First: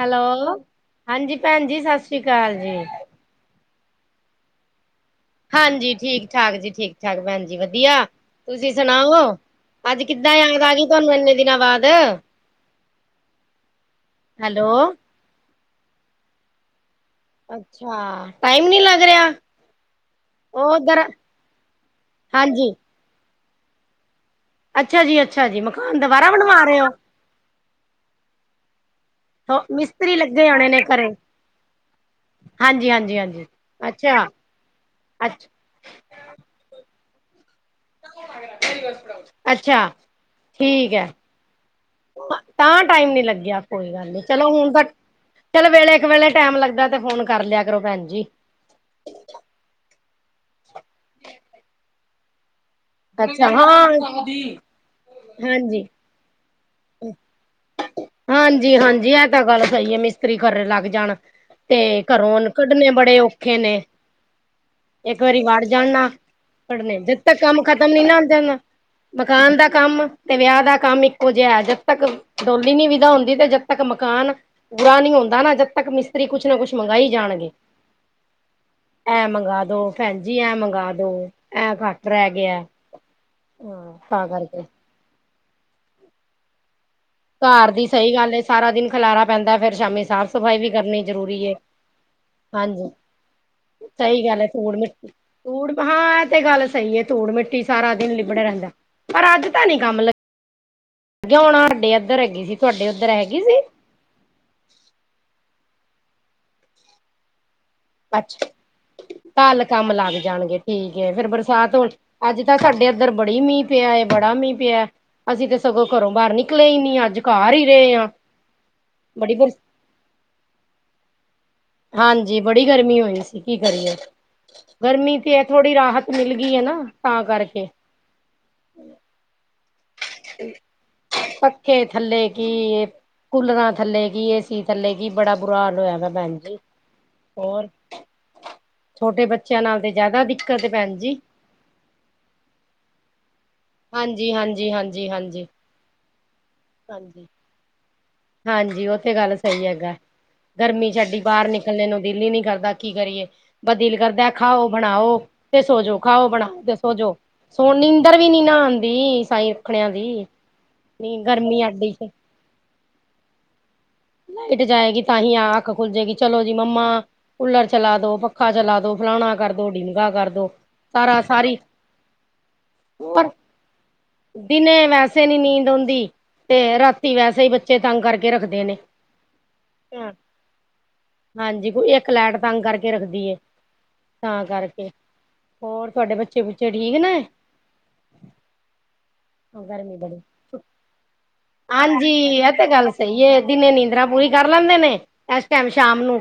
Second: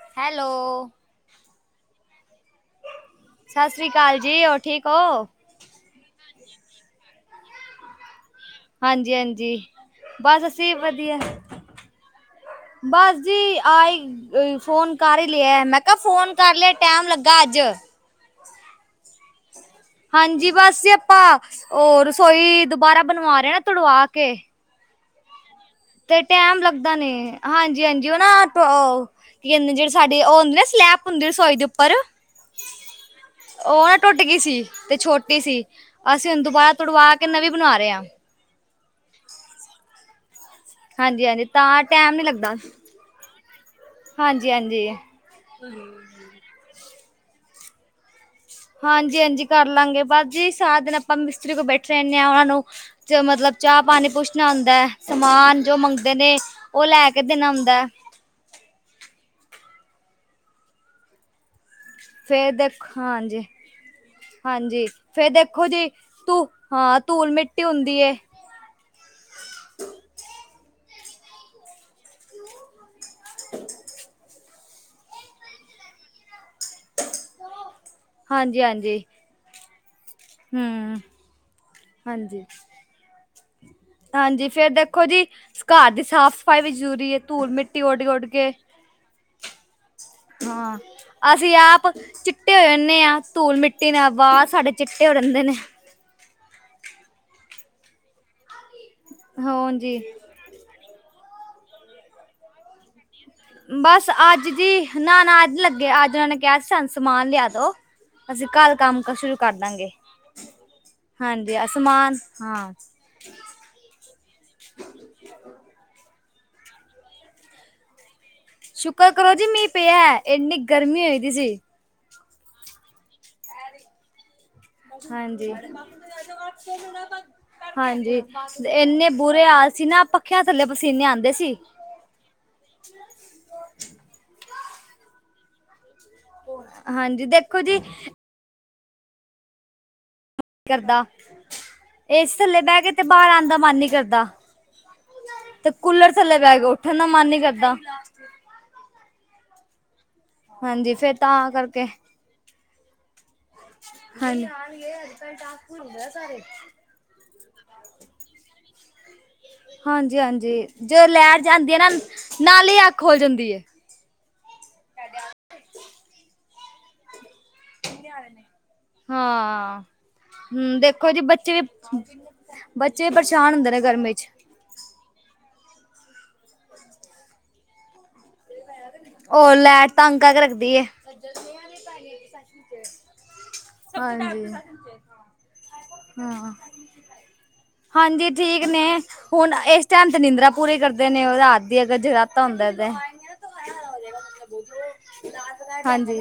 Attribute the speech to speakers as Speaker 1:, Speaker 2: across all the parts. Speaker 1: Hello ਹਾਂਜੀ ਭੈਣ ਜੀ ਸਤਿ ਸ਼੍ਰੀ ਅਕਾਲ ਜੀ
Speaker 2: ਸਤਿ ਸ੍ਰੀ ਅਕਾਲ ਜੀ ਹੋਰ ਠੀਕ ਹੋ
Speaker 1: ਹਾਂਜੀ ਠੀਕ ਠਾਕ ਜੀ ਠੀਕ ਠਾਕ ਭੈਣ ਜੀ ਵਧੀਆ ਤੁਸੀ ਸੁਣਾਓ
Speaker 2: ਹਾਂਜੀ-ਹਾਂਜੀ।
Speaker 1: ਅੱਜ ਕਿਦਾ
Speaker 2: ਬਸ
Speaker 1: ਯਾਦ ਆ
Speaker 2: ਅਸੀਂ
Speaker 1: ਗਈ ਤੁਹਾਨੂੰ
Speaker 2: ਵਧੀਆ,
Speaker 1: ਏਨੇ ਦਿਨਾਂ ਬਾਅਦ
Speaker 2: ਬਸ ਜੀ ਆਈ ਅ
Speaker 1: ਹੈਲੋ।
Speaker 2: ਫੋਨ ਕਰ ਹੀ ਲਿਆ ਮੈਂ ਕਿਹਾ ਫੋਨ ਕਰ ਲਿਆ ਟੈਮ ਲੱ
Speaker 1: ਅੱਛਾ ਟਾਈਮ ਨੀ ਲੱਗ ਰਿਹਾ
Speaker 2: ਹਾਂਜੀ
Speaker 1: ਉਹ
Speaker 2: ਬਸ ਜ
Speaker 1: ਉੱਧਰ
Speaker 2: ਆਪਾਂ ਉਹ ਰਸੋਈ
Speaker 1: ਹਾਂਜੀ।
Speaker 2: ਦੁਬਾਰਾ ਬਣਵਾ ਰਹੇ ਨਾ ਤੜਵਾ ਕੇ [inaudible] ਕੇ
Speaker 1: ਅੱਛਾ ਜੀ ਅੱਛਾ ਜੀ ਮਕਾਨ ਦੁਬਾਰਾ ਬਣਵਾ ਰਹੇ ਹੋ
Speaker 2: ਹਾਂਜੀ ਹਾਂਜੀ ਉਹ ਨਾ ਤੋਂ ਕੀਏਂਦੇ ਜਿਹੜੇ
Speaker 1: ਮਿਸਤਰੀ
Speaker 2: ਸਾਡੀ ਉਹ
Speaker 1: ਲੱਗੇ
Speaker 2: ਹੁੰਦੀ ਨਾ
Speaker 1: ਹੋਣੇ ਨੇ
Speaker 2: ਸਲੈਪ
Speaker 1: ਘਰੇ,
Speaker 2: ਹੁੰਦੀ ਰਸੋਈ ਦੇ ਉਪਰ
Speaker 1: ਹਾਂਜੀ ਹਾਂਜੀ ਹਾਂਜੀ
Speaker 2: ਔਹ ਨਾ ਟੋਟ
Speaker 1: ਅੱਛਾ।
Speaker 2: ਗੀ ਸੀ ਤੇ ਛੋਟੀ
Speaker 1: ਅੱਛ
Speaker 2: ਸੀ ਅਸੀਂ ਹੁਨ ਦੁਬਾਰਾ ਤੁੜਵਾ ਕੇ ਨਵੀਂ ਬਣਾ ਰਹੇ ਆ
Speaker 1: ਅੱਛਾ ਠੀਕ ਹੈ
Speaker 2: ਹਾਂਜੀ-ਹਾਂਜੀ ਤਾਂ ਟੈਮ ਨੀ ਲੱਗਦਾ।
Speaker 1: ਤਾ ਟਾਈਮ ਨੀ ਲੱਗਿਆ ਕੋਈ ਗੱਲ ਨੀ ਚਲੋ
Speaker 2: ਹਾਂਜੀ
Speaker 1: ਹੁਣ ਤਾਂ
Speaker 2: ਹਾਂਜੀ
Speaker 1: ਚਲ ਵੇਲੇ ਇੱਕ ਵੇਲੇ ਟੈਮ ਲੱਗਦਾ ਤੇ ਫੋਨ ਕਰ ਲਿਆ ਕਰੋ ਭੈਣ ਜੀ
Speaker 2: ਹਾਂਜੀ ਹਾਂਜੀ ਕਰ ਲਾਂਗੇ ਬਸ ਜੀ ਸਾਰਾ ਦਿਨ ਆਪਾਂ ਮਿਸਤਰੀ ਕੋਲ ਬੈਠੇ ਰਹਦੇ ਹਾਂ ਉਹਨਾਂ ਨੂੰ ਚ
Speaker 1: ਅੱਛਾ
Speaker 2: ਮਤਲਬ
Speaker 1: ਹਾਂ
Speaker 2: ਚਾਹ ਪਾਣੀ ਪੁੱਛਣਾ
Speaker 1: ਹਾਂਜੀ
Speaker 2: ਹੁੰਦੈ ਸਮਾਨ ਜੋ ਮੰਗਦੇ ਨੇ ਓਹ ਲੈ ਕੇ ਦੇਣਾ ਹੁੰਦੈ
Speaker 1: ਹਾਂਜੀ ਹਾਂਜੀ ਇਹ ਤਾਂ ਗੱਲ ਸਹੀ ਏ ਮਿਸਤਰੀ ਖਰੇ ਲੱਗ ਜਾਣ ਤੇ ਘਰੋਂ
Speaker 2: ਫੇਰ ਦੇਖ
Speaker 1: ਕੱਢਣੇੇ ਬੜੇ
Speaker 2: ਹਾਂਜੀ
Speaker 1: ਔਖੇ ਨੇ
Speaker 2: ਹਾਂਜੀ
Speaker 1: ਇੱਕ
Speaker 2: ਫੇਰ
Speaker 1: ਵਾਰੀ ਵੜ
Speaker 2: ਦੇਖੋ
Speaker 1: ਜਾਣ
Speaker 2: ਜੀ
Speaker 1: ਨਾ
Speaker 2: ਤੂੰ
Speaker 1: ਪੜਨੇ
Speaker 2: ਹਾਂ
Speaker 1: ਜਦ
Speaker 2: ਧੂਲ
Speaker 1: ਤੱਕ ਕੰਮ
Speaker 2: ਮਿੱਟੀ
Speaker 1: ਖਤਮ
Speaker 2: ਹੁੰਦੀ
Speaker 1: ਨੀ
Speaker 2: ਏ
Speaker 1: ਨਾ ਹਣ ਦੇਣ ਮਕਾਨ ਦਾ ਕੰਮ ਤੇ ਵਿਆਹ ਦਾ ਕੰਮ ਇੱਕੋ ਜੇਐ ਜਦ ਤੱਕ ਡੋਲੀ ਨੀ ਵਿਦਾ ਹੁੰਦੀ ਤੇ ਜਦ ਤੱਕ ਮਕਾਨ ਪੂਰਾ ਨੀ ਹੁੰਦਾ ਨਾ ਜਦ ਤੱਕ ਮਿਸਤ ਰੀ ਕੁਛ ਨਾ ਕੁਛ ਮੰਗਈ ਜਾਣਗੇ
Speaker 2: ਹਾਂਜੀ ਹਾਂਜੀ
Speaker 1: ਐ ਮੰਗਾ ਦੋ ਭੈਣਜੀ ਐਂ
Speaker 2: ਹਮ
Speaker 1: ਮੰਗਾਦੋ ਐਂ ਘੱਟ ਰਹਿ
Speaker 2: ਹਾਂਜੀ
Speaker 1: ਗਿਐ ਤਾਂ
Speaker 2: ਹਾਂਜੀ
Speaker 1: ਕਰਕੇ
Speaker 2: ਫੇਰ ਦੇਖੋ ਜੀ ਘਰ ਦੀ ਸਾਫ਼ ਸਫ਼ਾਈ ਵੀ ਜ਼ਰੂਰੀ ਏ ਧੂਲ
Speaker 1: ਘਰ
Speaker 2: ਮਿੱਟੀ
Speaker 1: ਦੀ
Speaker 2: ਉੱਡ
Speaker 1: ਸਹੀ
Speaker 2: ਉੱਡ
Speaker 1: ਗੱਲ ਏ
Speaker 2: ਕੇ
Speaker 1: ਸਾਰਾ ਦਿਨ ਖਿਲਾਰਾ ਪੈਂਦਾ ਫੇਰ ਸ਼ਾਮੀ ਸਾਫ਼ ਸਫ਼ਾਈ ਵੀ
Speaker 2: ਹਾਂ
Speaker 1: ਕਰਨੀ ਜ਼ਰੂਰੀ ਏ।
Speaker 2: ਅਸੀਂ ਆਪ ਚੀ ਤੂੰ ਚਿੱਟੇ ਹੋਏ
Speaker 1: ਹਾਂਜੀ
Speaker 2: ਹੁਣੇ ਆ ਧੂਲ ਮਿੱਟੀ ਨਾ
Speaker 1: ਸਹੀ ਗੱਲ ਏ
Speaker 2: ਵਾਲ ਸਾਡੇ
Speaker 1: ਧੂੜ ਮਿੱਟੀ
Speaker 2: ਚਿੱਟੇ ਹੋ ਜਾਂਦੇ ਨੇ
Speaker 1: ਧੂੜ ਹਾਂ ਇਹ ਤੇ ਗੱਲ ਸਹੀ ਏ ਧੂੜ ਮਿੱਟੀ ਸਾਰਾ ਦਿਨ ਲਿਬੜਾ ਰਹਿੰਦਾ ਪਰ ਅੱਜ ਤਾਂ ਨੀ
Speaker 2: ਹਾਂਜੀ
Speaker 1: ਕੰਮ ਲੱਗ ਜੌ ਹੁਣ ਆ ਸਾਡੇ ਇੱਧਰ ਹੈਗੀ ਸੀ ਤੁਹਾਡੇ ਉੱਧਰ ਹੈਗੀ ਸੀ
Speaker 2: ਬਸ ਅੱਜ ਦੀ, ਨਾ-ਨਾ ਅੱਜ ਲੱਗੇ, ਅੱਜ ਉਹਨਾਂ ਨੇ ਕਿਹਾ ਸੀ ਸਾਨੂੰ ਸਮਾਨ ਲਿਆ ਦੋ।
Speaker 1: ਅੱਛ,
Speaker 2: ਅਸੀਂ ਕੱਲ ਕੰਮ ਕ ਸ਼ੁਰੂ ਕਰ
Speaker 1: ਕੱਲ
Speaker 2: ਦਾਂਗੇ
Speaker 1: ਕੰਮ ਲੱਗ ਜਾਣਗੇ ਠੀਕ ਐ ਫੇਰ
Speaker 2: ਹਾਂਜੀ
Speaker 1: ਬਰਸਾਤ ਹੋਨ,
Speaker 2: ਅਸਮਾਨ
Speaker 1: ਅੱਜ ਤਾਂ
Speaker 2: ਹਾਂ
Speaker 1: ਸਾਡੇ ਇੱਧਰ ਬੜੀ ਮੀਂਹ ਪਿਆ ਐ, ਬੜਾ ਮੀਂਹ ਪਿਆ। ਅਸੀਂ ਤਾਂ ਸਗੋਂ ਘਰੋਂ ਬਾਹਰ ਨਿਕਲੇ ਈ ਨੀ। ਅੱਜ ਘਰ ਈ ਰੇ ਆਂ।
Speaker 2: ਸ਼ੁਕਰ ਕਰੋ ਜੀ ਮੀਹ ਪਿਆ, ਐਨੀ ਗਰਮੀ ਹੋਈ ਦੀ ਸੀ।
Speaker 1: ਹਾਂਜੀ ਬੜੀ ਗਰਮੀ ਹੋਈ ਸੀ ਕੀ ਕਰੀਏ। ਗਰਮੀ ਤੇ ਹੈ,
Speaker 2: ਹਾਂਜੀ
Speaker 1: ਥੋੜ੍ਹੀ ਰਾਹਤ ਮਿਲ ਗਈ ਹੈ ਨਾ ਤਾਂ ਕਰਕੇ।
Speaker 2: ਹਾਂਜੀ ਇੰਨੇ ਬੁਰੇ ਹਾਲ ਸੀ ਨਾ, ਪੱਖਿਆਂ ਥੱਲੇ ਪਸੀਨੇ ਆਉਂਦੇ ਸੀ।
Speaker 1: ਪੱਖੇ ਥੱਲੇ ਕੀ, ਕੂਲਰਾਂ ਥੱਲੇ ਕੀ, ਏਸੀ ਥੱਲੇ ਕੀ ਬੜਾ ਬੁਰਾ ਹਾਲ ਹੋਇਆ ਏ। ਹਾਂਜੀ
Speaker 2: ਹਾਂਜੀ ਦੇਖੋ
Speaker 1: ਹੋਰ,
Speaker 2: ਜੀ
Speaker 1: ਛੋਟੇ ਬੱਚਿਆਂ ਨਾਲ ਤੇ ਜ਼ਿਆਦਾ ਦਿਕ
Speaker 2: ਕਰਦਾ, ਏਸੀ ਥੱਲੇ ਬਹਿ ਕੇ ਤੇ ਬਾਹਰ ਆਉਣ ਦਾ ਮਨ ਨੀਂ ਕਰਦਾ।
Speaker 1: ਹਾਂਜੀ-ਹਾਂਜੀ।
Speaker 2: ਤੇ ਕੂਲਰ ਥੱਲੇ ਬੈਕੇ, ਉੱਠਣ ਦਾ ਮਨ ਨੀ ਕਰਦਾ।
Speaker 1: ਹਾਂਜੀ ਉਤੇ ਗੱਲ ਸਹੀ ਹੈਗਾ ਗਰਮੀ
Speaker 2: ਹਾਂਜੀ
Speaker 1: ਚ
Speaker 2: ਫੇਰ
Speaker 1: ਏਡੀ ਬਾਹਰ
Speaker 2: ਤਾਂ ਕਰਕੇ
Speaker 1: ਨਿਕਲਣ ਨੂੰ ਦਿਲ ਹੀ ਨੀ ਕਰਦਾ ਕੀ ਕਰੀਏ ਬ ਦੀਲ ਕਰਦਾ
Speaker 2: ਹਾਂਜੀ
Speaker 1: ਖਾਓ ਬਣਾਓ ਤੇ ਸੋਜੋ ਖਾਓ ਬਣਾਓ ਤੇ ਸੋਜੋ ਸੋਣ ਨੀਂਦਰ ਵੀ ਨੀ ਨਾਹਾ ਆਉਂਦੀ ਸਾਈ ਰੱਖਣਿਆਂ
Speaker 2: ਹਾਂਜੀ
Speaker 1: ਦੀ
Speaker 2: ਹਾਂਜੀ ਜਦੋਂ
Speaker 1: ਨ
Speaker 2: ਲੈਟ
Speaker 1: ਗਰਮੀ
Speaker 2: ਜਾਂਦੀ ਹੈ
Speaker 1: ਅਡੀ
Speaker 2: ਨਾ ਨਾਲ ਹੀ ਅੱਖ ਖੋਲ ਜਾਂਦੀ ਏ
Speaker 1: ਲਾਇਟ ਜਾਏਗੀ ਤਾਂ ਹੀ ਆਹ ਅੱਖ ਖੁੱਲ ਜਾਏਗੀ ਚਲੋ ਜੀ ਮੰਮਾ ਕੂਲਰ ਚਲਾ ਦੋ ਪੱਖਾ ਚਲਾ ਦੋ ਫਲਾਣਾ ਕਰ ਦੋ
Speaker 2: ਹਾਂ
Speaker 1: ਡੀਮਗਾ ਕਰ ਦੋ
Speaker 2: ਹਮ ਦੇਖੋ ਜੀ
Speaker 1: ਤਾਰਾ ਸਾਰੀ
Speaker 2: ਬੱਚੇ ਵੀ ਬੱਚੇ
Speaker 1: ਪਰ
Speaker 2: ਪਰੇਸ਼ਾਨ ਹੁੰਦੇ ਨੇ ਗਰਮੀ ਚ।
Speaker 1: ਦਿਨੇ ਵੈਸੇ ਨੀ ਨੀਂਦ ਆਉਂਦੀ ਤੇ ਰਾਤੀ ਵੈਸੇ ਹੀ ਬੱਚੇ ਤੰਗ ਕਰਕੇ ਰੱਖਦੇ ਨੇ।
Speaker 2: ਉਹ ਲੈਟ ਤਾਂ ਤੰਗ ਕਰਕੇ ਰੱਖਦੀ। ਹੈ
Speaker 1: ਹਾਂਜੀ, ਕੋਈ ਇੱਕ ਲੈਟ ਤੰਗ ਕਰਕੇ ਰੱਖਦੀ ਐ। ਤਾਂ
Speaker 2: ਹਾਂਜੀ
Speaker 1: ਕਰਕੇ, ਹੋਰ ਤੁਹਾਡੇ ਬੱਚੇ
Speaker 2: ਹਾਂ
Speaker 1: ਬੱਚੇ ਠੀਕ ਨੇ।
Speaker 2: ਹਾਂਜੀ, ਠੀਕ ਨੇ ਹੁਣ ਇਸ
Speaker 1: ਗਰਮੀ
Speaker 2: ਟਾਈਮ ਤੇ
Speaker 1: ਬੜੀ
Speaker 2: ਨਿੰਦਰਾ ਪੂਰੀ ਕਰਦੇ ਨੇ ਉਹ ਰਾਤ ਦੀ ਅਗਰ
Speaker 1: ਹਾਂਜੀ,
Speaker 2: ਜਗਰਾਤਾ
Speaker 1: ਇਹ ਤੇ
Speaker 2: ਹੁੰਦਾ
Speaker 1: ਗੱਲ ਸਹੀ ਹੈ। ਦੀਨੇ ਨੀਂਦਾਂ ਪੂਰੀ ਕਰ ਲੈਂਦੇ ਨੇ, ਇਸ ਟਾਈਮ ਸ਼ਾਮ
Speaker 2: ਹਾਂਜੀ
Speaker 1: ਨੂੰ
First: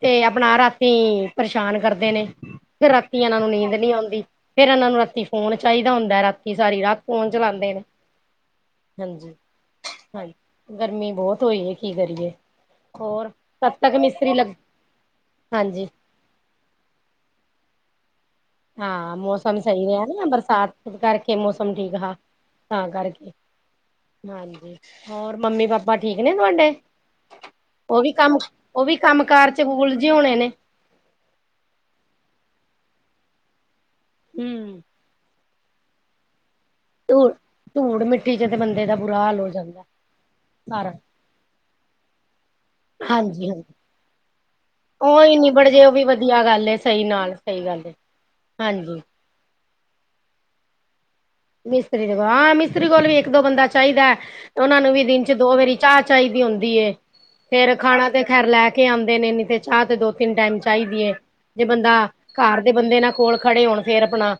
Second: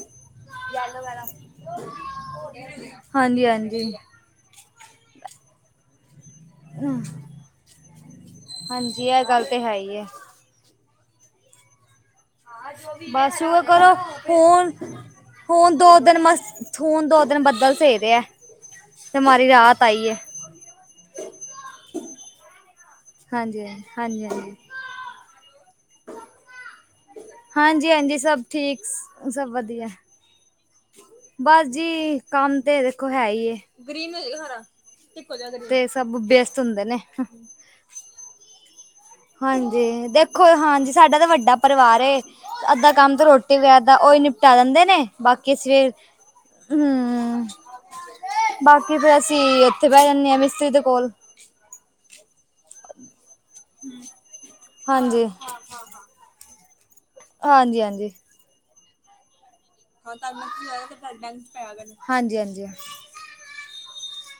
Speaker 1: ਤੇ ਆਪਣਾ ਰਾਤੀ ਪਰੇਸ਼ਾਨ ਕਰਦੇ ਨੇ, ਤੇ ਰਾਤੀ ਇਹਨਾਂ
Speaker 2: ਹਾਂਜੀ
Speaker 1: ਨੂੰ ਨੀਂਦ ਨਹੀਂ
Speaker 2: ਹਾਂਜੀ
Speaker 1: ਆਉਂਦੀ। ਫੇਿਰ ਇਹਨਾਂ ਨੂੰ ਰਾਤੀ ਫੋਨ ਚਾਹੀਦਾ ਹੁੰਦਾ ਰਾਤੀ ਸਾਰੀ ਰਾਤ ਫੋਨ ਚਲਾਉਂਦੇ ਨੇ, ਹਾਂਜੀ।
Speaker 2: ਏ ਤੇ ਹੈ ਹੀ ਹੇ।
Speaker 1: ਹਾਂਜੀ, ਗਰਮੀ ਬਹੁਤ ਹੋਈ ਹੈ ਕੀ ਕਰੀਏ? ਹੋਰ
Speaker 2: ਬਸ ਉਹ
Speaker 1: ਕਦ
Speaker 2: ਕਰੋ
Speaker 1: ਤੱਕ ਮਿਸਤਰੀ ਲੱਗ
Speaker 2: ਫੋਨ- ਫੋਨ
Speaker 1: ਹਾਂਜੀ
Speaker 2: ਦੋ ਦਿਨ ਮਸ ਹੁਣ ਦੋ ਦਿਨ ਤੋਂ ਬੱਦਲ ਸਹੀ ਰਿਹਾ।
Speaker 1: ਹਾਂ,
Speaker 2: ਤੇ ਮਾਰੀ
Speaker 1: ਮੌਸਮ
Speaker 2: ਰਾਹਤ
Speaker 1: ਸਹੀ ਰਿਹਾ
Speaker 2: ਆਈ ਹੈ
Speaker 1: ਨਾ ਬਰਸਾਤ ਕਰਕੇ ਮੌਸਮ ਠੀਕ ਹਾ ਤਾਂ ਕਰਕੇ।
Speaker 2: ਹਾਂਜੀ-ਹਾਂਜੀ-ਹਾਂਜੀ।
Speaker 1: ਹਾਂਜੀ ਹੋਰ ਮੰਮੀ-ਪਾਪਾ ਠੀਕ ਨੇ ਤੁਹਾਡੇ?
Speaker 2: ਹਾਂਜੀ
Speaker 1: ਉਹ ਵੀ
Speaker 2: ਹਾਂਜੀ
Speaker 1: ਕੰਮ,
Speaker 2: ਸਭ ਠੀਕ
Speaker 1: ਉਹ ਵੀ
Speaker 2: ਸਭ
Speaker 1: ਕੰਮ-ਕਾਰ ਚ
Speaker 2: ਵਧੀਆ
Speaker 1: ਉਲਝੇ ਹੋਣੇ ਨੇ।
Speaker 2: ਬਸ ਜੀ ਕੰਮ ਤੇ ਦੇਖੋ ਹੈ ਹੀ ਹੈ, ਗਰੀਨ ਨੂੰ
Speaker 1: ਹੂੰ।
Speaker 2: ਹਰਾ ਤੇ ਸਭ ਵਿਅਸਤ ਹੁੰਦੇ ਨੇ।
Speaker 1: ਧੂੜ ਧੂੜ ਮਿੱਟੀ ਚ ਤੇ ਬੰਦੇ ਦਾ ਬੁਰਾ ਹਾਲ ਹੋ ਜਾਂਦਾ,
Speaker 2: ਹਾਂਜੀ ਦੇਖੋ
Speaker 1: ਸਾਰਾ।
Speaker 2: ਹਾਂਜੀ ਸਾਡਾ ਤਾਂ ਵੱਡਾ ਪਰਿਵਾਰ ਏ ਅੱਧਾ ਕੰਮ ਤਾਂ ਰੋਟੀ
Speaker 1: ਹਾਂਜੀ-ਹਾਂਜੀ,
Speaker 2: ਵਗੈਰਾ ਦਾ ਉਹੀ ਨਿਪਟਾ ਦਿੰਦੇ ਨੇ
Speaker 1: ਉਹੀ
Speaker 2: ਬਾਕੀ
Speaker 1: ਨਿਬੜ
Speaker 2: ਅਸੀਂ
Speaker 1: ਜੇ ਉਹ ਵੀ
Speaker 2: ਫਿਰ
Speaker 1: ਵਧੀਆ ਗੱਲ ਹੈ, ਸਹੀ ਨਾਲ।
Speaker 2: ਹਮ
Speaker 1: ਸਹੀ ਗੱਲ ਏ।
Speaker 2: ਬਾਕੀ
Speaker 1: ਹਾਂਜੀ।
Speaker 2: ਫੇਰ ਅਸੀਂ ਉੱਥੇ ਬਹਿ ਜਾਂਦੇ ਹਾਂ ਮਿਸਤਰੀ ਦੇ ਕੋਲ।
Speaker 1: ਮਿਸਤਰੀ ਦੇ ਕੋਲ ਹਾਂ, ਮਿਸਤਰੀ ਕੋਲ ਵੀ ਇੱਕ-ਦੋ ਬੰਦਾ ਚਾਹੀਦਾ ਉਹਨਾਂ ਨੂੰ ਵੀ ਦਿਨ
Speaker 2: ਹਾਂਜੀ
Speaker 1: ਚ ਦੋ ਵਾਰੀ ਚਾਹ ਚਾਹੀਦੀ ਹੁੰਦੀ ਫੇਰ
Speaker 2: ਹਾਂਜੀ
Speaker 1: ਖਾਣਾ
Speaker 2: ਹਾਂਜੀ
Speaker 1: ਤੇ ਲੈ ਕੇ ਆਉਂਦੇ ਨੇ ਨਹੀਂ ਤੇ ਚਾਹ ਤੇ ਦੋ-ਤਿੰਨ ਟਾਈਮ ਚਾਹੀਦੀ ਏ ਜੇ ਬੰਦਾ
Speaker 2: ਹਾਂਜੀ
Speaker 1: ਘਰ
Speaker 2: ਹਾਂਜੀ
Speaker 1: ਦੇ ਬੰਦੇ ਨਾ ਕੋਲ ਖੜੇ ਹੋਣ ਫੇਰ ਆਪਣਾ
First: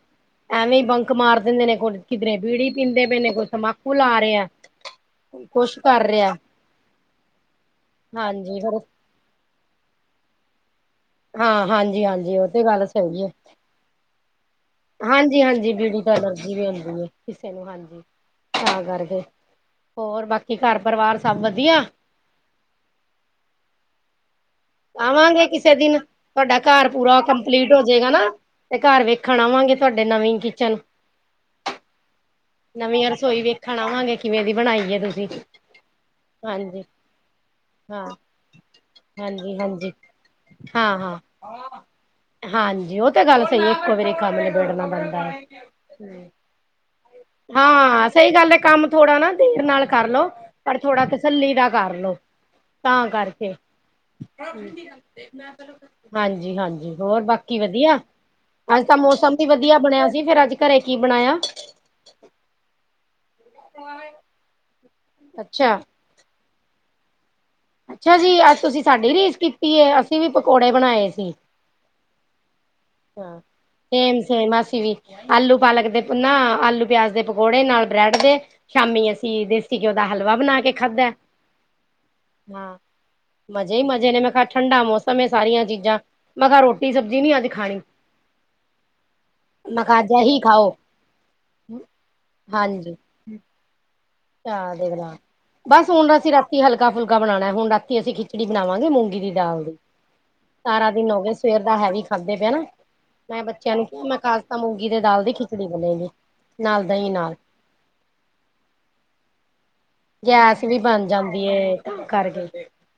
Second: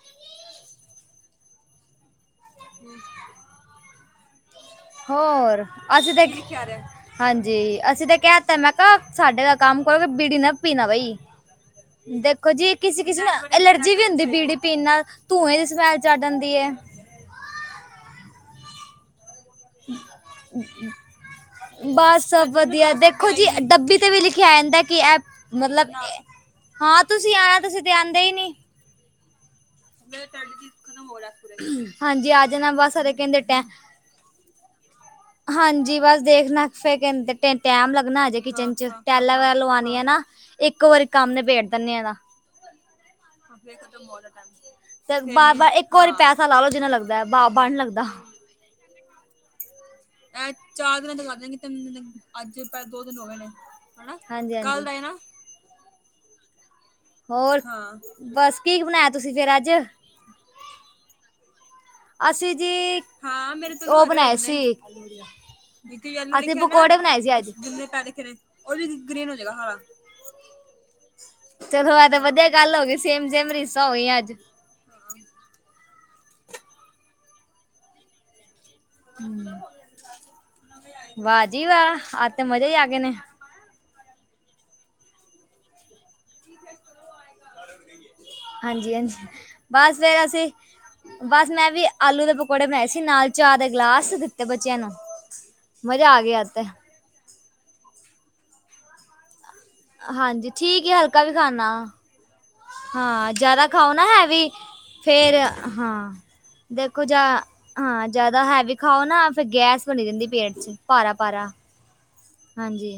Speaker 1: ਐਵੇਂ ਹੀ ਬੰਕ ਮਾਰ ਦਿੰਦੇ ਨੇ ਕੋ ਕਿਧਰੇ ਬੀੜੀ ਪੀਂਦੇ ਪੈਨੇ, ਕੋਈ ਸਮਬਾਕੂ ਲਾ ਰਹੇ ਆ।
Speaker 2: ਹੋਰ ਅਸੀਂ ਤੇ ਹਾਂਜੀ, ਅਸੀਂ ਤੇ ਕਹਿ ਦਿੱਤਾ
Speaker 1: ਹਾਂਜੀ
Speaker 2: ਮੈਂ
Speaker 1: ਫੇਰ
Speaker 2: ਕਿਹਾ ਸਾਡੇ ਦਾ ਕੰਮ ਕਰੋਗੇ ਬੀੜੀ ਨਾ ਪੀਣਾ ਬਈ।
Speaker 1: ਹਾਂ ਹਾਂਜੀ ਹਾਂਜੀ ਉਹ
Speaker 2: ਦੇਖੋ
Speaker 1: ਤੇ
Speaker 2: ਜੀ,
Speaker 1: ਗੱਲ ਸਹੀ
Speaker 2: ਕਿਸੇ-ਕਿਸੇ
Speaker 1: ਹੈ
Speaker 2: ਨਾ ਐਲਰਜੀ ਵੀ ਹੁੰਦੀ ਪੀੜੀ ਪੀਣ ਨਾਲ ਧੂੰਏ ਦੀ ਸਮੈਲ ਚੜ
Speaker 1: ਐਨਰਜੀ
Speaker 2: ਜਾਂਦੀ
Speaker 1: ਵੀ
Speaker 2: ਹੈ
Speaker 1: ਆਉਦੀ ਏ। ਕਿਸੇ ਨੂੰ ਹਾਂਜੀ, ਤਾਂ ਕਰਕੇ ਹੋਰ ਬਾਕੀ ਘਰ ਪਰਿਵਾਰ ਸਭ ਵਧੀਆ।
Speaker 2: ਬਸ ਸਭ ਵਧੀਆ ਦੇਖੋ ਜੀ ਡੱਬੀ 'ਤੇ ਵੀ ਲਿਖਿਆ ਆਂਦਾ ਕਿ ਇਹ,
Speaker 1: ਆਵਾਂਗੇ ਕਿਸੇ
Speaker 2: ਮਤਲਬ
Speaker 1: ਦਿਨ ਤੁਹਾਡਾ ਘਰ
Speaker 2: ਹਾਂ।
Speaker 1: ਪੂਰਾ
Speaker 2: ਤੁਸੀਂ ਆਈਆਂ,
Speaker 1: ਕੰਪਲੀਟ ਹੋ
Speaker 2: ਤੁਸੀਂ ਤੇ,
Speaker 1: ਜਾਏਗਾ
Speaker 2: ਆਦੇਂ
Speaker 1: ਨਾ
Speaker 2: ਈ ਨੀ।
Speaker 1: ਤੇ ਘਰ ਵੇਖਣ ਆਵਾਂਗੇ ਤੁਹਾਡੇ
Speaker 2: ਤ ਮੇਰਾ
Speaker 1: ਨਵੀਂ
Speaker 2: ਨਾ ਨੈਟ
Speaker 1: ਕਿਚਨ
Speaker 2: ਖਤਮ ਹੋ ਰਿਹਾ ਹਾਂਜੀ, ਅਜ ਨਾ ਬਸ
Speaker 1: ਨਵੀਂ
Speaker 2: ਸੈਕਿੰਡ
Speaker 1: ਰਸੋਈ
Speaker 2: ਟੇਟ ਹੈ।
Speaker 1: ਵੇਖਣ ਆਵਾਂਗੇ ਕਿਵੇਂ ਦੀ ਬਣਾਈ ਹੈ ਤੁਸੀਂ
Speaker 2: ਹਾਂਜੀ, ਬਸ ਦੇਖ ਨਾ
Speaker 1: ਹਾਂਜੀ
Speaker 2: ਫੇਰ ਕਹਿੰਦੇ ਟ ਟੈਮ
Speaker 1: ਹਾਂ
Speaker 2: ਲੱਗਣਾ ਹਜੇ ਕਿਚਨ ਚ। ਟੈਲਾਂ ਵਗੈਰਾ
Speaker 1: ਹਾਂਜੀ ਹਾਂਜੀ
Speaker 2: ਲਵਣੀ ਏ ਨਾ ਇੱਕੋ
Speaker 1: ਹਾਂ
Speaker 2: ਵਾਰੀ
Speaker 1: ਹਾਂ
Speaker 2: ਕੰਮ ਨਬੇੜ ਦਿਨੇਂ ਆ ਏਦਾ।
Speaker 1: ਹਾਂਜੀ, ਉਹ ਤਾਂ ਗੱਲ ਸਹੀ ਇੱਕੋ ਵਾਰੀ ਕੰਮ ਨਬੇੜਣਾ ਬ
Speaker 2: ਤੇ ਬਾਰ ਬਾਰ ਇੱਕ ਵਾਰੀ ਪੈਸਾ ਲਾ ਲਓ ਜਿੰਨਾ ਲੱਗਦਾ ਹੈ ਬਾ ਬਾਹਰ ਨੀ ਲੱਗਦਾ
Speaker 1: ਹਾਂ, ਸਹੀ ਗੱਲ ਏ ਕੰਮ ਥੋੜਾ ਨਾ ਦੇਰ ਨਾਲ ਕਰਲੋ
Speaker 2: ਇਹ
Speaker 1: ਪਰ
Speaker 2: ਚਾਰ
Speaker 1: ਥੋੜਾ
Speaker 2: ਦਿਨਾਂ ਚ ਕਰ
Speaker 1: ਤਸੱਲੀ
Speaker 2: ਦਿਆਂਗੇ
Speaker 1: ਦਾ
Speaker 2: ਤਿੰਨ
Speaker 1: ਲੋ
Speaker 2: ਅੱਜ ਪ ਦੋ ਦਿਨ ਹੋ ਗਏ ਨੇ।
Speaker 1: ਹਾਂਜੀ-ਹਾਂਜੀ, ਹੋਰ ਬਾਕੀ ਵਧੀਆ।
Speaker 2: ਬਸ ਕੀ
Speaker 1: ਅੱਜ ਤਾਂ,
Speaker 2: ਬਣਾਇਆ ਤੁਸੀਂ
Speaker 1: ਮੌਸਮ ਵੀ
Speaker 2: ਫੇਰ ਅੱਜ
Speaker 1: ਵਧੀਆ ਬਣਿਆ ਸੀ। ਫੇਰ, ਅੱਜ ਘਰੇ ਕੀ ਬਣਾਇਆ?
Speaker 2: ਅਸੀਂ ਜੀ। ਹ ਉਹ, ਬਣਾਏ ਸੀ। ਅਸੀਂ
Speaker 1: ਅੱਛਾ
Speaker 2: ਪਕੌੜੇ, ਬਣਾਏ ਸੀ, ਅੱਜ।
Speaker 1: ਅੱਛਾ ਜੀ। ਅੱਜ ਤੁਸੀਂ, ਸਾਡੀ ਰੀਸ ਕੀਤੀ ਹੈ। ਅਸੀਂ ਵੀ, ਪਕੌੜੇ ਬਣਾਏ ਸੀ।
Speaker 2: ਚਲੋ, ਐ ਤਾਂ, ਵਧੀਆ ਗੱਲ ਹੋ ਗਈ। ਸੇਮ
Speaker 1: ਹਾਂ
Speaker 2: ਰੀਸਾਂ ਹੋ ਗਈਆਂ
Speaker 1: ਸੇਮ-
Speaker 2: ਅੱਜ।
Speaker 1: ਸੇਮ ਆ ਅਸੀਂ ਵੀ। ਆਲੂ- ਪਾਲਕ ਦੇ ਨਾ, ਆਲੂ- ਪਿਆਜ ਦੇ ਪਕੌੜੇ, ਨਾਲ ਬ੍ਰੈਡ ਦੇ। ਸ਼ਾਮੀ ਅਸੀਂ, ਦੇਸੀ ਘਿਓ, ਦਾ ਹਲਵਾ ਬਣਾ ਕੇ ਖਾਧਾ,
Speaker 2: ਵਾਹ ਜੀ ਵਾਹ ਆਜ ਤੇ ਮਜ਼ੇ ਹੀ
Speaker 1: ਹਾਂ।
Speaker 2: ਆ ਗਏ ਨੇ
Speaker 1: ਮਜ਼ੇ ਈ ਮਜ਼ੇ ਨੇ, ਮੈਂ ਕਿਹਾ ਠੰਡਾ ਮੌਸਮ ਏ। ਸਾਰੀਆਂ ਚੀਜ਼ਾਂ। ਮੈਂ ਕਿਹਾ ਰੋਟੀ- ਸਬਜ਼ੀ ਨੀ ਅੱਜ ਖਾਣੀ।
Speaker 2: ਹਾਂਜੀ-ਹਾਂਜੀ, ਬਸ
Speaker 1: ਮਖਾਜਾ
Speaker 2: ਫੇਰ
Speaker 1: ਹੀ
Speaker 2: ਅਸੀਂ,
Speaker 1: ਖਾਓ
Speaker 2: ਬਸ ਮੈਂ ਵੀ, ਆਲੂ ਦੇ ਪਕੌੜੇ ਬਣਾਏ
Speaker 1: ਹਾਂਜੀ
Speaker 2: ਸੀ। ਨਾਲ ਚਾਹ ਦਾ ਗਲਾਸ। ਬੱਚਿਆਂ ਨੂੰ।
Speaker 1: [unintelligible] ਬਸ
Speaker 2: ਮਜ਼ਾ
Speaker 1: ਹੁਣ,
Speaker 2: ਆ
Speaker 1: ਅਸੀ
Speaker 2: ਗਿਆ ਅੱਜ
Speaker 1: ਰਾਤੀ
Speaker 2: ਤੇ
Speaker 1: ਹਲਕਾ- ਫੁਲਕਾ। ਗਾ ਬਨਾਣਾ ਏ। ਹੁਣ ਰਾਤੀ ਅਸੀਂ ਖਿਚੜੀ, ਬਣਾਵਾਂਗੇ ਮੂੰਗੀ ਦੀ ਦਾਲ ਦੀ।
Speaker 2: ਹਾਂਜੀ। ਠੀਕ
Speaker 1: ਸਾਰਾ
Speaker 2: ਏ,
Speaker 1: ਦਿਨ ਹੋ
Speaker 2: ਹਲਕਾ ਵੀ
Speaker 1: ਗਏ ਸਵੇਰ
Speaker 2: ਖਾਣਾ।
Speaker 1: ਦਾ ਹੈਵੀ ਖਾਧੇ ਪਏ ਨਾ
Speaker 2: ਹਾਂ।
Speaker 1: ਮੈਂ
Speaker 2: ਜ਼ਿਆਦਾ
Speaker 1: ਬੱਚਿਆਂ ਨੂੰ
Speaker 2: ਖਾਓ
Speaker 1: ਕਿਹਾ
Speaker 2: ਨਾ
Speaker 1: ਮੈਂ ਖਾਸ
Speaker 2: ਹੈਵੀ,
Speaker 1: ਤਾਂ ਮੂੰਗੀ ਦੇ ਦਾਲ ਦੀ
Speaker 2: ਫੇਰ
Speaker 1: ਖਿਚੜੀ ਬਣੇਗੀ
Speaker 2: ਹਾਂ।
Speaker 1: ਨਾਲ
Speaker 2: ਦੇਖੋ
Speaker 1: ਦਹੀਂ
Speaker 2: ਜਾ
Speaker 1: ਨਾਲ
Speaker 2: ਹਾਂ। ਜ਼ਿਆਦਾ ਹੈਵੀ, ਖਾਓ ਨਾ ਫੇਰ ਗੈਸ ਬਣੀ ਰਹਿੰਦੀ ਪੇਟ
Speaker 1: ਗੈਸ
Speaker 2: 'ਚ
Speaker 1: ਵੀ, ਬਨ
Speaker 2: ਭਾਰਾ
Speaker 1: ਜਾਂਦੀ
Speaker 2: ਭਾਰਾ
Speaker 1: ਏ। ਕਰ ਗ [unintelligible]
Speaker 2: ਹਾਂਜੀ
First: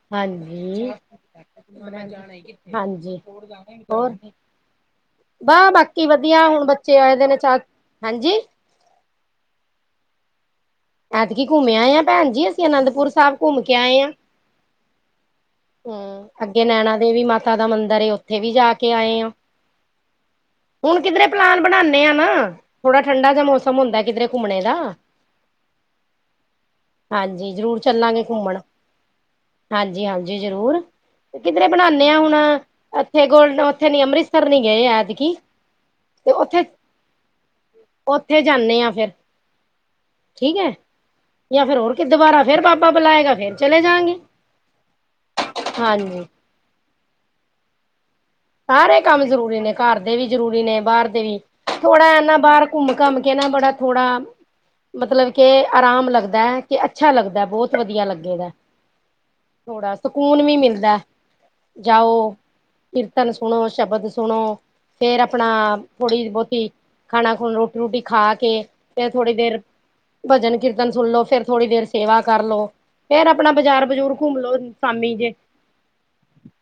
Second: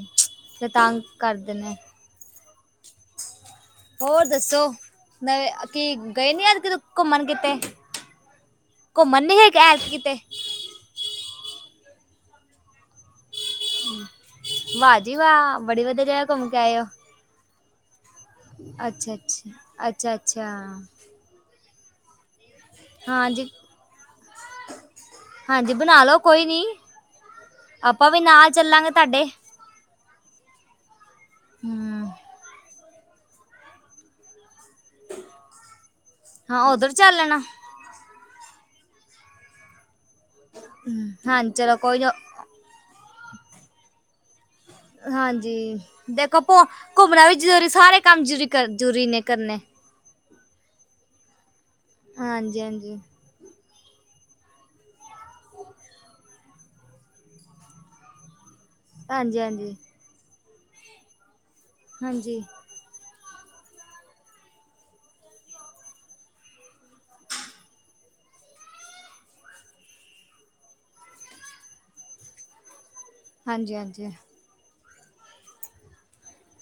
Speaker 2: ਫਿਰ
Speaker 1: ਹਾਂਜੀ
Speaker 2: ਤੰਗ ਕਰਦੇ ਨੇ
Speaker 1: [unintelligible] ਹਾਂਜੀ। ਹੋਰ?
Speaker 2: ਨਵੇਂ
Speaker 1: ਵਾਹ
Speaker 2: ਕੀ
Speaker 1: ਬਾਕੀ
Speaker 2: ਗਏ ਨੀ
Speaker 1: ਵਧੀਆ।
Speaker 2: ਅੱਜ
Speaker 1: ਹੁਣ
Speaker 2: ਕਿਤੇ
Speaker 1: ਬੱਚੇ
Speaker 2: ਘੁੰਮਣ
Speaker 1: ਆਏਦੇ ਨੇ
Speaker 2: ਕਿਤੇ
Speaker 1: ਚ-ਚੁ, ਹਾਂਜੀ।
Speaker 2: ਘੁੰਮਣ, ਨੀ ਗੇ ਐਤ- ਕਿਤੇ
Speaker 1: ਐਤਕੀ ਘੁੰਮਿਆ ਆਇਆ, ਭੈਣ ਜੀ ਅਸੀਂ, ਅਨੰਦਪੁਰ ਸਾਹਬ। ਘੁੰਮ ਕੇ ਆਏ ਆ।
Speaker 2: ਵਾਹ ਜੀ ਵਾਹ ਬੜੀ ਵਧੀਆ ਜਗ੍ਹਾ
Speaker 1: ਹੂੰ,
Speaker 2: ਘੁੰਮ
Speaker 1: ਅੱਗੇ ਨੈਣਾ ਦੇਵੀ, ਮਾਤਾ ਦਾ ਮੰਦਿਰ ਉਥੇ।
Speaker 2: ਅੱਛਾ-ਅੱਛਾ। ਅੱਛਾ-ਅੱਛਾ।
Speaker 1: ਹੁਣ ਕਿਧਰੇ ਪਲਾਨ, ਬਣਾਨੇ ਆ ਨਾ। ਥੋੜਾ ਠੰਡਾ ਜਾ,
Speaker 2: ਹਾਂਜੀ
Speaker 1: ਮੌਸਮ ਹੁੰਦਾ, ਕਿਧਰੇ ਘੁੰਮਣੇ ਦਾ।
Speaker 2: ਹਾਂਜੀ। ਬਣਾ ਲਓ, ਕੋਈ ਨੀ,
Speaker 1: ਹਾਂਜੀ ਜ਼ਰੂਰ
Speaker 2: ਆਪਾਂ ਵੀ,
Speaker 1: ਚੱਲਾਂਗੇ
Speaker 2: ਨਾਲ
Speaker 1: ਘੁੰਮਣ
Speaker 2: ਚੱਲਾਂਗੇ ਤਾਡੇ।
Speaker 1: ਹਾਂਜੀ-ਹਾਂਜੀ। ਜ਼ਰੂਰ, ਤੇ ਕਿਧਰੇ ਬਨਾਣੇ
Speaker 2: ਹਮ
Speaker 1: ਆ ਹੁਣ। ਏਥੇ ਗੋਲਡ, ਉੱਥੇ ਨੀ, ਅੰਮ੍ਰਿਤਸਰ ਨੀ ਗਏ, ਐਦਕੀ।
Speaker 2: ਹਾਂ। ਉੱਧਰ, ਚੱਲ ਲੈਣਾ।
Speaker 1: ਉੱਥੇ, ਜਾਨੇ ਆ, ਫੇਰ। ਠੀਕ ਹੈ।
Speaker 2: ਹਾਂਜੀ
Speaker 1: ਯਾਂ
Speaker 2: ਚਲੋ
Speaker 1: ਫੇਰ ਹੋਰ
Speaker 2: ਕੋਈ
Speaker 1: ਕਿ,
Speaker 2: ਨਾ
Speaker 1: ਦੁਬਾਰਾ ਫੇਰ ਬਾਬਾ ਬੁਲਾਏਗਾ, ਫੇਰ ਚਲੇ ਜਾਂਗੇ।
Speaker 2: ਹਾਂਜੀ। ਦੇਖੋ ਭੂ ਘੁੰਮਣਾ ਵੀ, ਜਰੂਰੀ, ਸਾਰੇ ਕੰਮ ਜਰੂਰੀ।
Speaker 1: ਸਾਰੇ ਕੰਮ ਜ਼ਰੂਰੀ ਨੇ, ਘਰ ਦੇ ਵੀ ਜ਼ਰੂਰੀ ਨੇ, ਬਾਹਰ ਦੇ ਵੀ, ਥੋੜਾ ਐਨਾ
Speaker 2: ਹਾਂਜੀ
Speaker 1: ਬਾਹਰ ਘੁੰਮ-
Speaker 2: ਹਾਂਜੀ
Speaker 1: ਘਮ ਕਹਿਣਾ, ਬੜਾ- ਥੋੜਾ। ਮਤਲਬ ਕੇ, ਆਰਾਮ ਲੱਗਦਾ ਐ, ਕਿ ਅੱਛਾ ਲੱਗਦਾ, ਬਹੁਤ ਵਧੀਆ ਲੱਗੇਗਾ।
Speaker 2: ਹਾਂਜੀ-ਹਾਂਜੀ।
Speaker 1: ਸਕੂਨ ਵੀ ਮਿਲਦਾ। ਜਾਓ।
Speaker 2: ਹਾਂਜੀ
Speaker 1: ਕੀਰਤਨ ਸੁਣੋ, ਸ਼ਬਦ ਸੁਣੋ, ਫੇਰ ਆਪਣਾ ਥੋੜੀ ਬਹੁਤੀ ਖਾਣਾ- ਖੁਣਾ, ਰੋਟ- ਰੋਟੀ, ਖਾ ਕੇ ਫੇਰ ਥੋੜੀ ਦੇਰ ਭਜਨ ਕੀਰਤਨ ਸੁਣ ਲੋ, ਫਿਰ ਥੋੜ੍ਹੀ ਦੇਰ ਸੇਵਾ ਕਰ ਲੋ। ਫੇਰ ਆਪਣਾ
Speaker 2: ਹਾਂਜੀ
Speaker 1: ਬਾਜ਼ਾਰ
Speaker 2: ਹਾਂਜੀ
Speaker 1: ਬਜੂਰ ਘੁੰਮ ਲੋਓ, ਸ਼ਾਮੀ ਜੇ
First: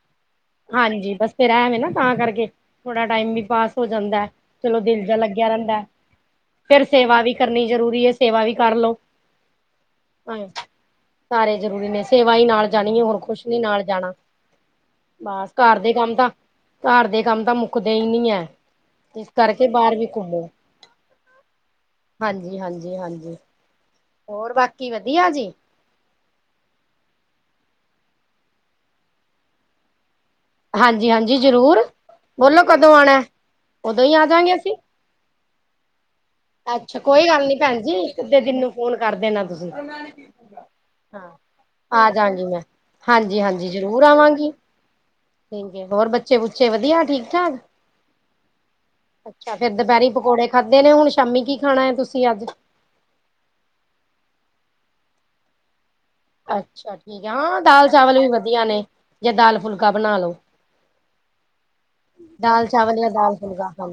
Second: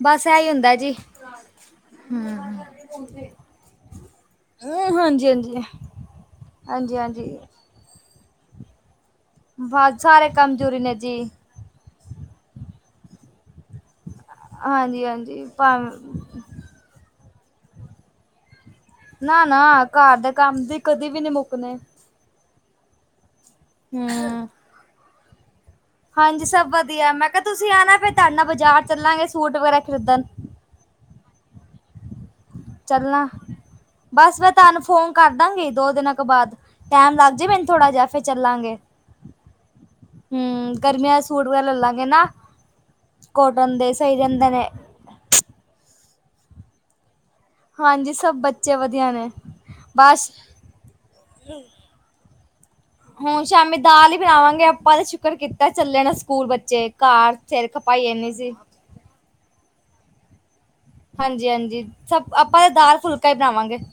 Speaker 2: ਬਸ ਇਹੀ ਹੁੰਦਾ ਜੀ।
Speaker 1: ਫਿਰ ਐਵੇਂ, ਨਾ ਤਾਂ
Speaker 2: ਹਮ
Speaker 1: ਕਰਕੇ ਥੋੜਾ ਟਾਈਮ ਵੀ ਪਾਸ ਹੋ ਜਾਂਦਾ, ਚਲੋ
Speaker 2: ਹਮ,
Speaker 1: ਦਿਲ ਜਹਾ
Speaker 2: ਹਾਂਜੀ
Speaker 1: ਲੱਗਿਆ
Speaker 2: ਹਾਂਜੀ
Speaker 1: ਰਹਿੰਦਾ। ਫੇਰ
Speaker 2: ਹਾਂਜੀ,
Speaker 1: ਸੇਵਾ ਵੀ
Speaker 2: ਹਾਂਜੀ।
Speaker 1: ਕਰਨੀ ਜ਼ਰੂਰੀ ਹੈ। ਸੇਵਾ ਵੀ ਕਰਲੋ।
Speaker 2: ਬਸ ਸਾਰੇ ਕੰਮ ਜ਼ਰੂਰੀ ਨੇ ਜੀ
Speaker 1: ਸਾਰੇ ਜ਼ਰੂਰੀ ਨੇ। ਸੇਵਾ ਹੀ, ਨਾਲ ਜਾਣੀ ਹੈ, ਹੋਰ ਕੁੁਸ਼ ਨੀ ਨਾਲ ਜਾਣਾ।
Speaker 2: ਹਾਂਜੀ ਹਾਂਜੀ
Speaker 1: ਬਸ, ਘਰ ਦੇ ਕੰਮ
Speaker 2: ਭਾਵੇਂ
Speaker 1: ਤਾਂ ਘਰ ਦੇ, ਕੰਮ ਤਾਂ, ਮੁੱਕਦੇ ਹੀ ਨਹੀਂ ਹੈ। ਇਸ
Speaker 2: ਨਾ-ਨਾ,
Speaker 1: ਕਰਕੇ ਬਾਹਰ ਵੀ
Speaker 2: ਘਰ ਦੇ ਕੰਮ ਦੇ ਕਦੇ ਵੀ, ਨਹੀਂ ਮੁੱਕਣੇ।
Speaker 1: ਹਾਂਜੀ-ਹਾਂਜੀ, ਹਾਂਜੀ,
Speaker 2: ਹਮ
Speaker 1: ਹੋਰ ਬਾਕੀ ਵਧੀਆ ਜੀ।
Speaker 2: ਹਾਂਜੀ, ਸਭ ਵਧੀਆ। ਮੈਂ ਕਿਹਾ, ਤੁਸੀਂ ਆ ਨਾ ਫੇਰ ਤੁਹਾਡੇ ਨਾਲ ਬਾਜ਼ਾਰ ਚੱਲਾਂਗੇ, ਸੂਟ ਵਗੈਰਾ ਖਰੀਦਣ।
Speaker 1: ਹਾਂਜੀ-ਹਾਂਜੀ, ਜ਼ਰੂਰ, ਬੋਲੋ ਕਦੋਂ ਆਣਾ ਐ।
Speaker 2: ਚੱਲਣਾ ਬਸ, ਮੈਂ ਤੁਹਾਨੂੰ ਫੋਨ ਕਰਦਾਂਗੀ। ਦੋ ਦਿਨਾਂ ਤੋਂ ਬਾਅਦ,
Speaker 1: ਅੱਛਾ
Speaker 2: ਟੈਮ
Speaker 1: ਕੋਈ
Speaker 2: ਲੱਗ
Speaker 1: ਗੱਲ
Speaker 2: ਜਾਵੇ,
Speaker 1: ਨੀ
Speaker 2: ਮੈਨੂੰ
Speaker 1: ਭੈਣ
Speaker 2: ਥੋੜਾ
Speaker 1: ਜੀ
Speaker 2: ਜਿਹਾ।
Speaker 1: ਇੱਕ
Speaker 2: ਫੇਰ
Speaker 1: ਅੱਧੇ ਦਿਨ ਨੂੰ
Speaker 2: ਚੱਲਾਂਗੇ।
Speaker 1: ਫੋਨ ਕਰ ਦੇਣਾ ਤੁਸੀਂ
Speaker 2: ਹੂੰ, ਗਰਮੀਆਂ ਦੇ
Speaker 1: ਹਾਂ
Speaker 2: ਸੂਟ ਵਗੈਰਾ ਲੱਲਾਂਗੇ
Speaker 1: ਆ
Speaker 2: ਨਾ।
Speaker 1: ਜਾਗੀ ਮੈਂ ਹਾਂਜੀ ਹਾਂਜੀ
Speaker 2: ਕੋਟਨ ਦੇ
Speaker 1: ਜ਼ਰੂਰ
Speaker 2: ਸਈ ਰੈਂਦੇ
Speaker 1: ਆਵਾਂਗੀ
Speaker 2: ਨੇ
Speaker 1: [unintelligible] ਹੋਰ ਬੱਚੇ ਬੁੱਚੇ ਵਧੀਆ ਠੀਕ ਠਾਕ।
Speaker 2: ਹਾਂਜੀ, ਸਭ ਬੱਚੇ ਵਧੀਆ ਨੇ
Speaker 1: ਅੱਛਾ ਫੇਰ ਦੁਪਹਿਰੀ
Speaker 2: ਬਸ
Speaker 1: ਪਕੌੜੇ ਖਾਧੇ ਨੇ, ਹੁਣ ਸ਼ਾਮੀ ਕੀ ਖਾਣਾ ਹੈ, ਤੁਸੀਂ ਅੱਜ
Speaker 2: ਹੁਣ ਸ਼ਾਮੀ ਦਾਲ ਹੀ ਬਣਾਵਾਂਗੇ, ਆਪਾਂ ਦਾ ਸ਼ੁਕਰ ਕੀਤਾ ਚੱਲਣਾ
Speaker 1: ਅੱਛਾ ਠੀਕ ਆ ਹਾਂ, ਦਾਲ-ਚਾਵਲ ਵੀ
Speaker 2: ਸੀ
Speaker 1: ਵਧੀਆ ਨੇ ਜਾਂ ਦਾਲ-ਫੁਲਕਾ ਬਣਾ ਲੋ।
Speaker 2: ਹਾਂਜੀ, ਹਾਂਜੀ, ਸਭ ਆਪਾਂ
Speaker 1: ਦਾਲ
Speaker 2: ਤਾਂ
Speaker 1: ਚਾਵਲ ਜਾਂ
Speaker 2: ਦਾਲ-ਫੁਲਕਾ ਹੀ
Speaker 1: ਦਾਲ ਫੁਲਕਾ
Speaker 2: ਬਣਾਵਾਂਗੇ।
Speaker 1: ਹਾਂ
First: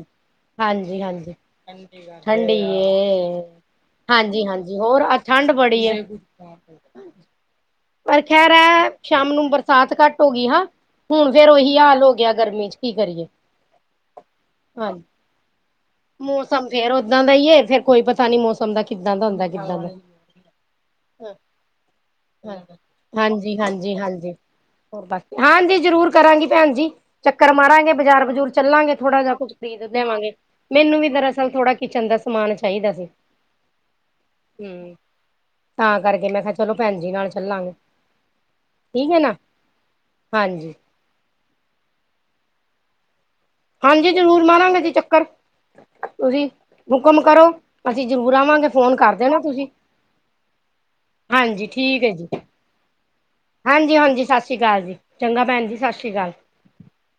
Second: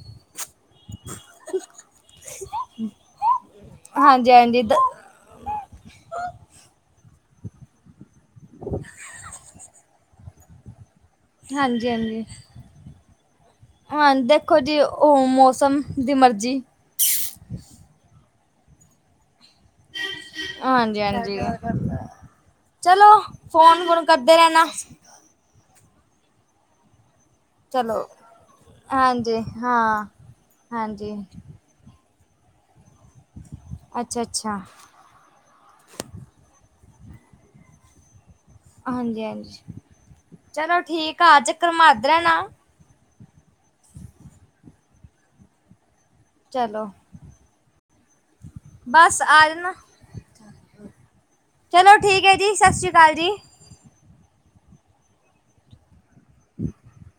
Speaker 1: ਹਾਂਜੀ, ਹਾਂਜੀ, ਠੰਡੀ ਏ ਹਾਂਜੀ, ਹਾਂਜੀ ਹੋਰ ਠੰਡ ਬੜੀ ਆ। ਪਰ ਖੈਰ ਹੈ, ਸ਼ਾਮ ਨੂੰ ਬਰਸਾਤ ਘੱਟ ਹੋ ਗਈ ਹ ਹੁਣ ਫੇਰ ਉਹੀ
Speaker 2: ਹਾਂਜੀ
Speaker 1: ਹਾਲ ਹੋ
Speaker 2: ਹਾਂਜੀ
Speaker 1: ਗਿਆ, ਗਰਮੀ ਚ ਕੀ ਕਰੀਏ,
Speaker 2: ਹਾਂ ਦੇਖੋ ਜੀ
Speaker 1: ਹਾਂ
Speaker 2: ਉਹ ਮੌਸਮ ਦੀ ਮਰਜ਼ੀ
Speaker 1: ਮੌਸਮ ਫੇਰ ਓਦਾਂ ਦਾ ਹੈ, ਫੇਰ ਕੋਈ ਪਤਾ ਨੀ ਮੌਸਮ ਦਾ ਕਿੱਦਾਂ ਦਾ ਹੁੰਦਾ, ਕਿੱਦਾਂ ਦਾ
Speaker 2: ਹਾਂਜੀ ਹਾਂਜੀ ਚਲੋ
Speaker 1: ਹਾਂਜੀ,
Speaker 2: ਫੋਨ
Speaker 1: ਹਾਂਜੀ,
Speaker 2: ਫੋਨ
Speaker 1: ਹਾਂਜੀ
Speaker 2: ਕਰਦੇ ਰਹਿਣਾ
Speaker 1: ਹੋਰ ਬਾਕ ਹਾਂਜੀ, ਜ਼ਰੂਰ ਕਰਾਂਗੀ ਭੈਣ ਜੀ। ਚੱਕਰ ਮਾਰਾਂਗੇ,
Speaker 2: ਚਲੋ
Speaker 1: ਬਾਜ਼ਾਰ ਬਜ਼ੂਰ ਚੱਲਾਂਗੇ, ਥੋੜਾ ਜਿਹਾ
Speaker 2: ਹਾਂਜੀ
Speaker 1: ਕੁੱਝ ਖਰੀਦ
Speaker 2: ਹਾਂ
Speaker 1: ਲਿਆਵਾਂਗੇ, ਮੈਨੂੰ ਵੀ
Speaker 2: ਹਾਂਜੀ
Speaker 1: ਦਰਅਸਲ ਥੋੜਾ ਕਿਚਨ ਦਾ ਸਮਾਨ ਚਾਹੀਦਾ ਸੀ,
Speaker 2: ਅੱਛਾ ਅੱਛਾ
Speaker 1: ਹੂੰ ਤਾਂ ਕਰਕੇ ਮੈਂ ਕਿਹਾ, ਚਲੋ ਭੈਣਜੀ ਨਾਲ ਚੱਲਾਂਗੇ। ਠੀਕ ਹੈ
Speaker 2: ਹਾਂਜੀ,
Speaker 1: ਨਾ
Speaker 2: ਹਾਂਜੀ,
Speaker 1: ਹਾਂਜੀ
Speaker 2: ਚਲੋ ਠੀਕ ਅਜਕਰਮਾਦਰਹਿ ਨਾ।
Speaker 1: ਹਾਂਜੀ, ਜ਼ਰੂਰ ਮਾਰਾਂਗੇ ਜੀ ਚੱਕਰ ਤੁਸੀਂ
Speaker 2: ਚਲੋ
Speaker 1: ਹੁਕਮ ਕਰੋ, ਅਸੀਂ ਜ਼ਰੂਰ ਆਵਾਂਗੇ, ਫੋਨ
Speaker 2: ਬਸ
Speaker 1: ਕਰਦੇ ਨਾ
Speaker 2: ਆ
Speaker 1: ਤੁਸੀਂ
Speaker 2: ਜਾਣਾ ਚਲੋ ਠੀਕ ਹੈ ਜੀ, ਸਤਿ ਸ਼੍ਰੀ ਅਕਾਲ ਜੀ।
Speaker 1: ਹਾਂਜੀ, ਹਾਂਜੀ, ਸਤਿ ਸ਼੍ਰੀ ਅਕਾਲ ਜੀ, ਚੰਗਾ ਭੈਣ ਜੀ ਸਤਿ ਸ਼੍ਰੀ ਅਕਾਲ।
Speaker 2: ਹੂੰ [unintelligible] [inaudible]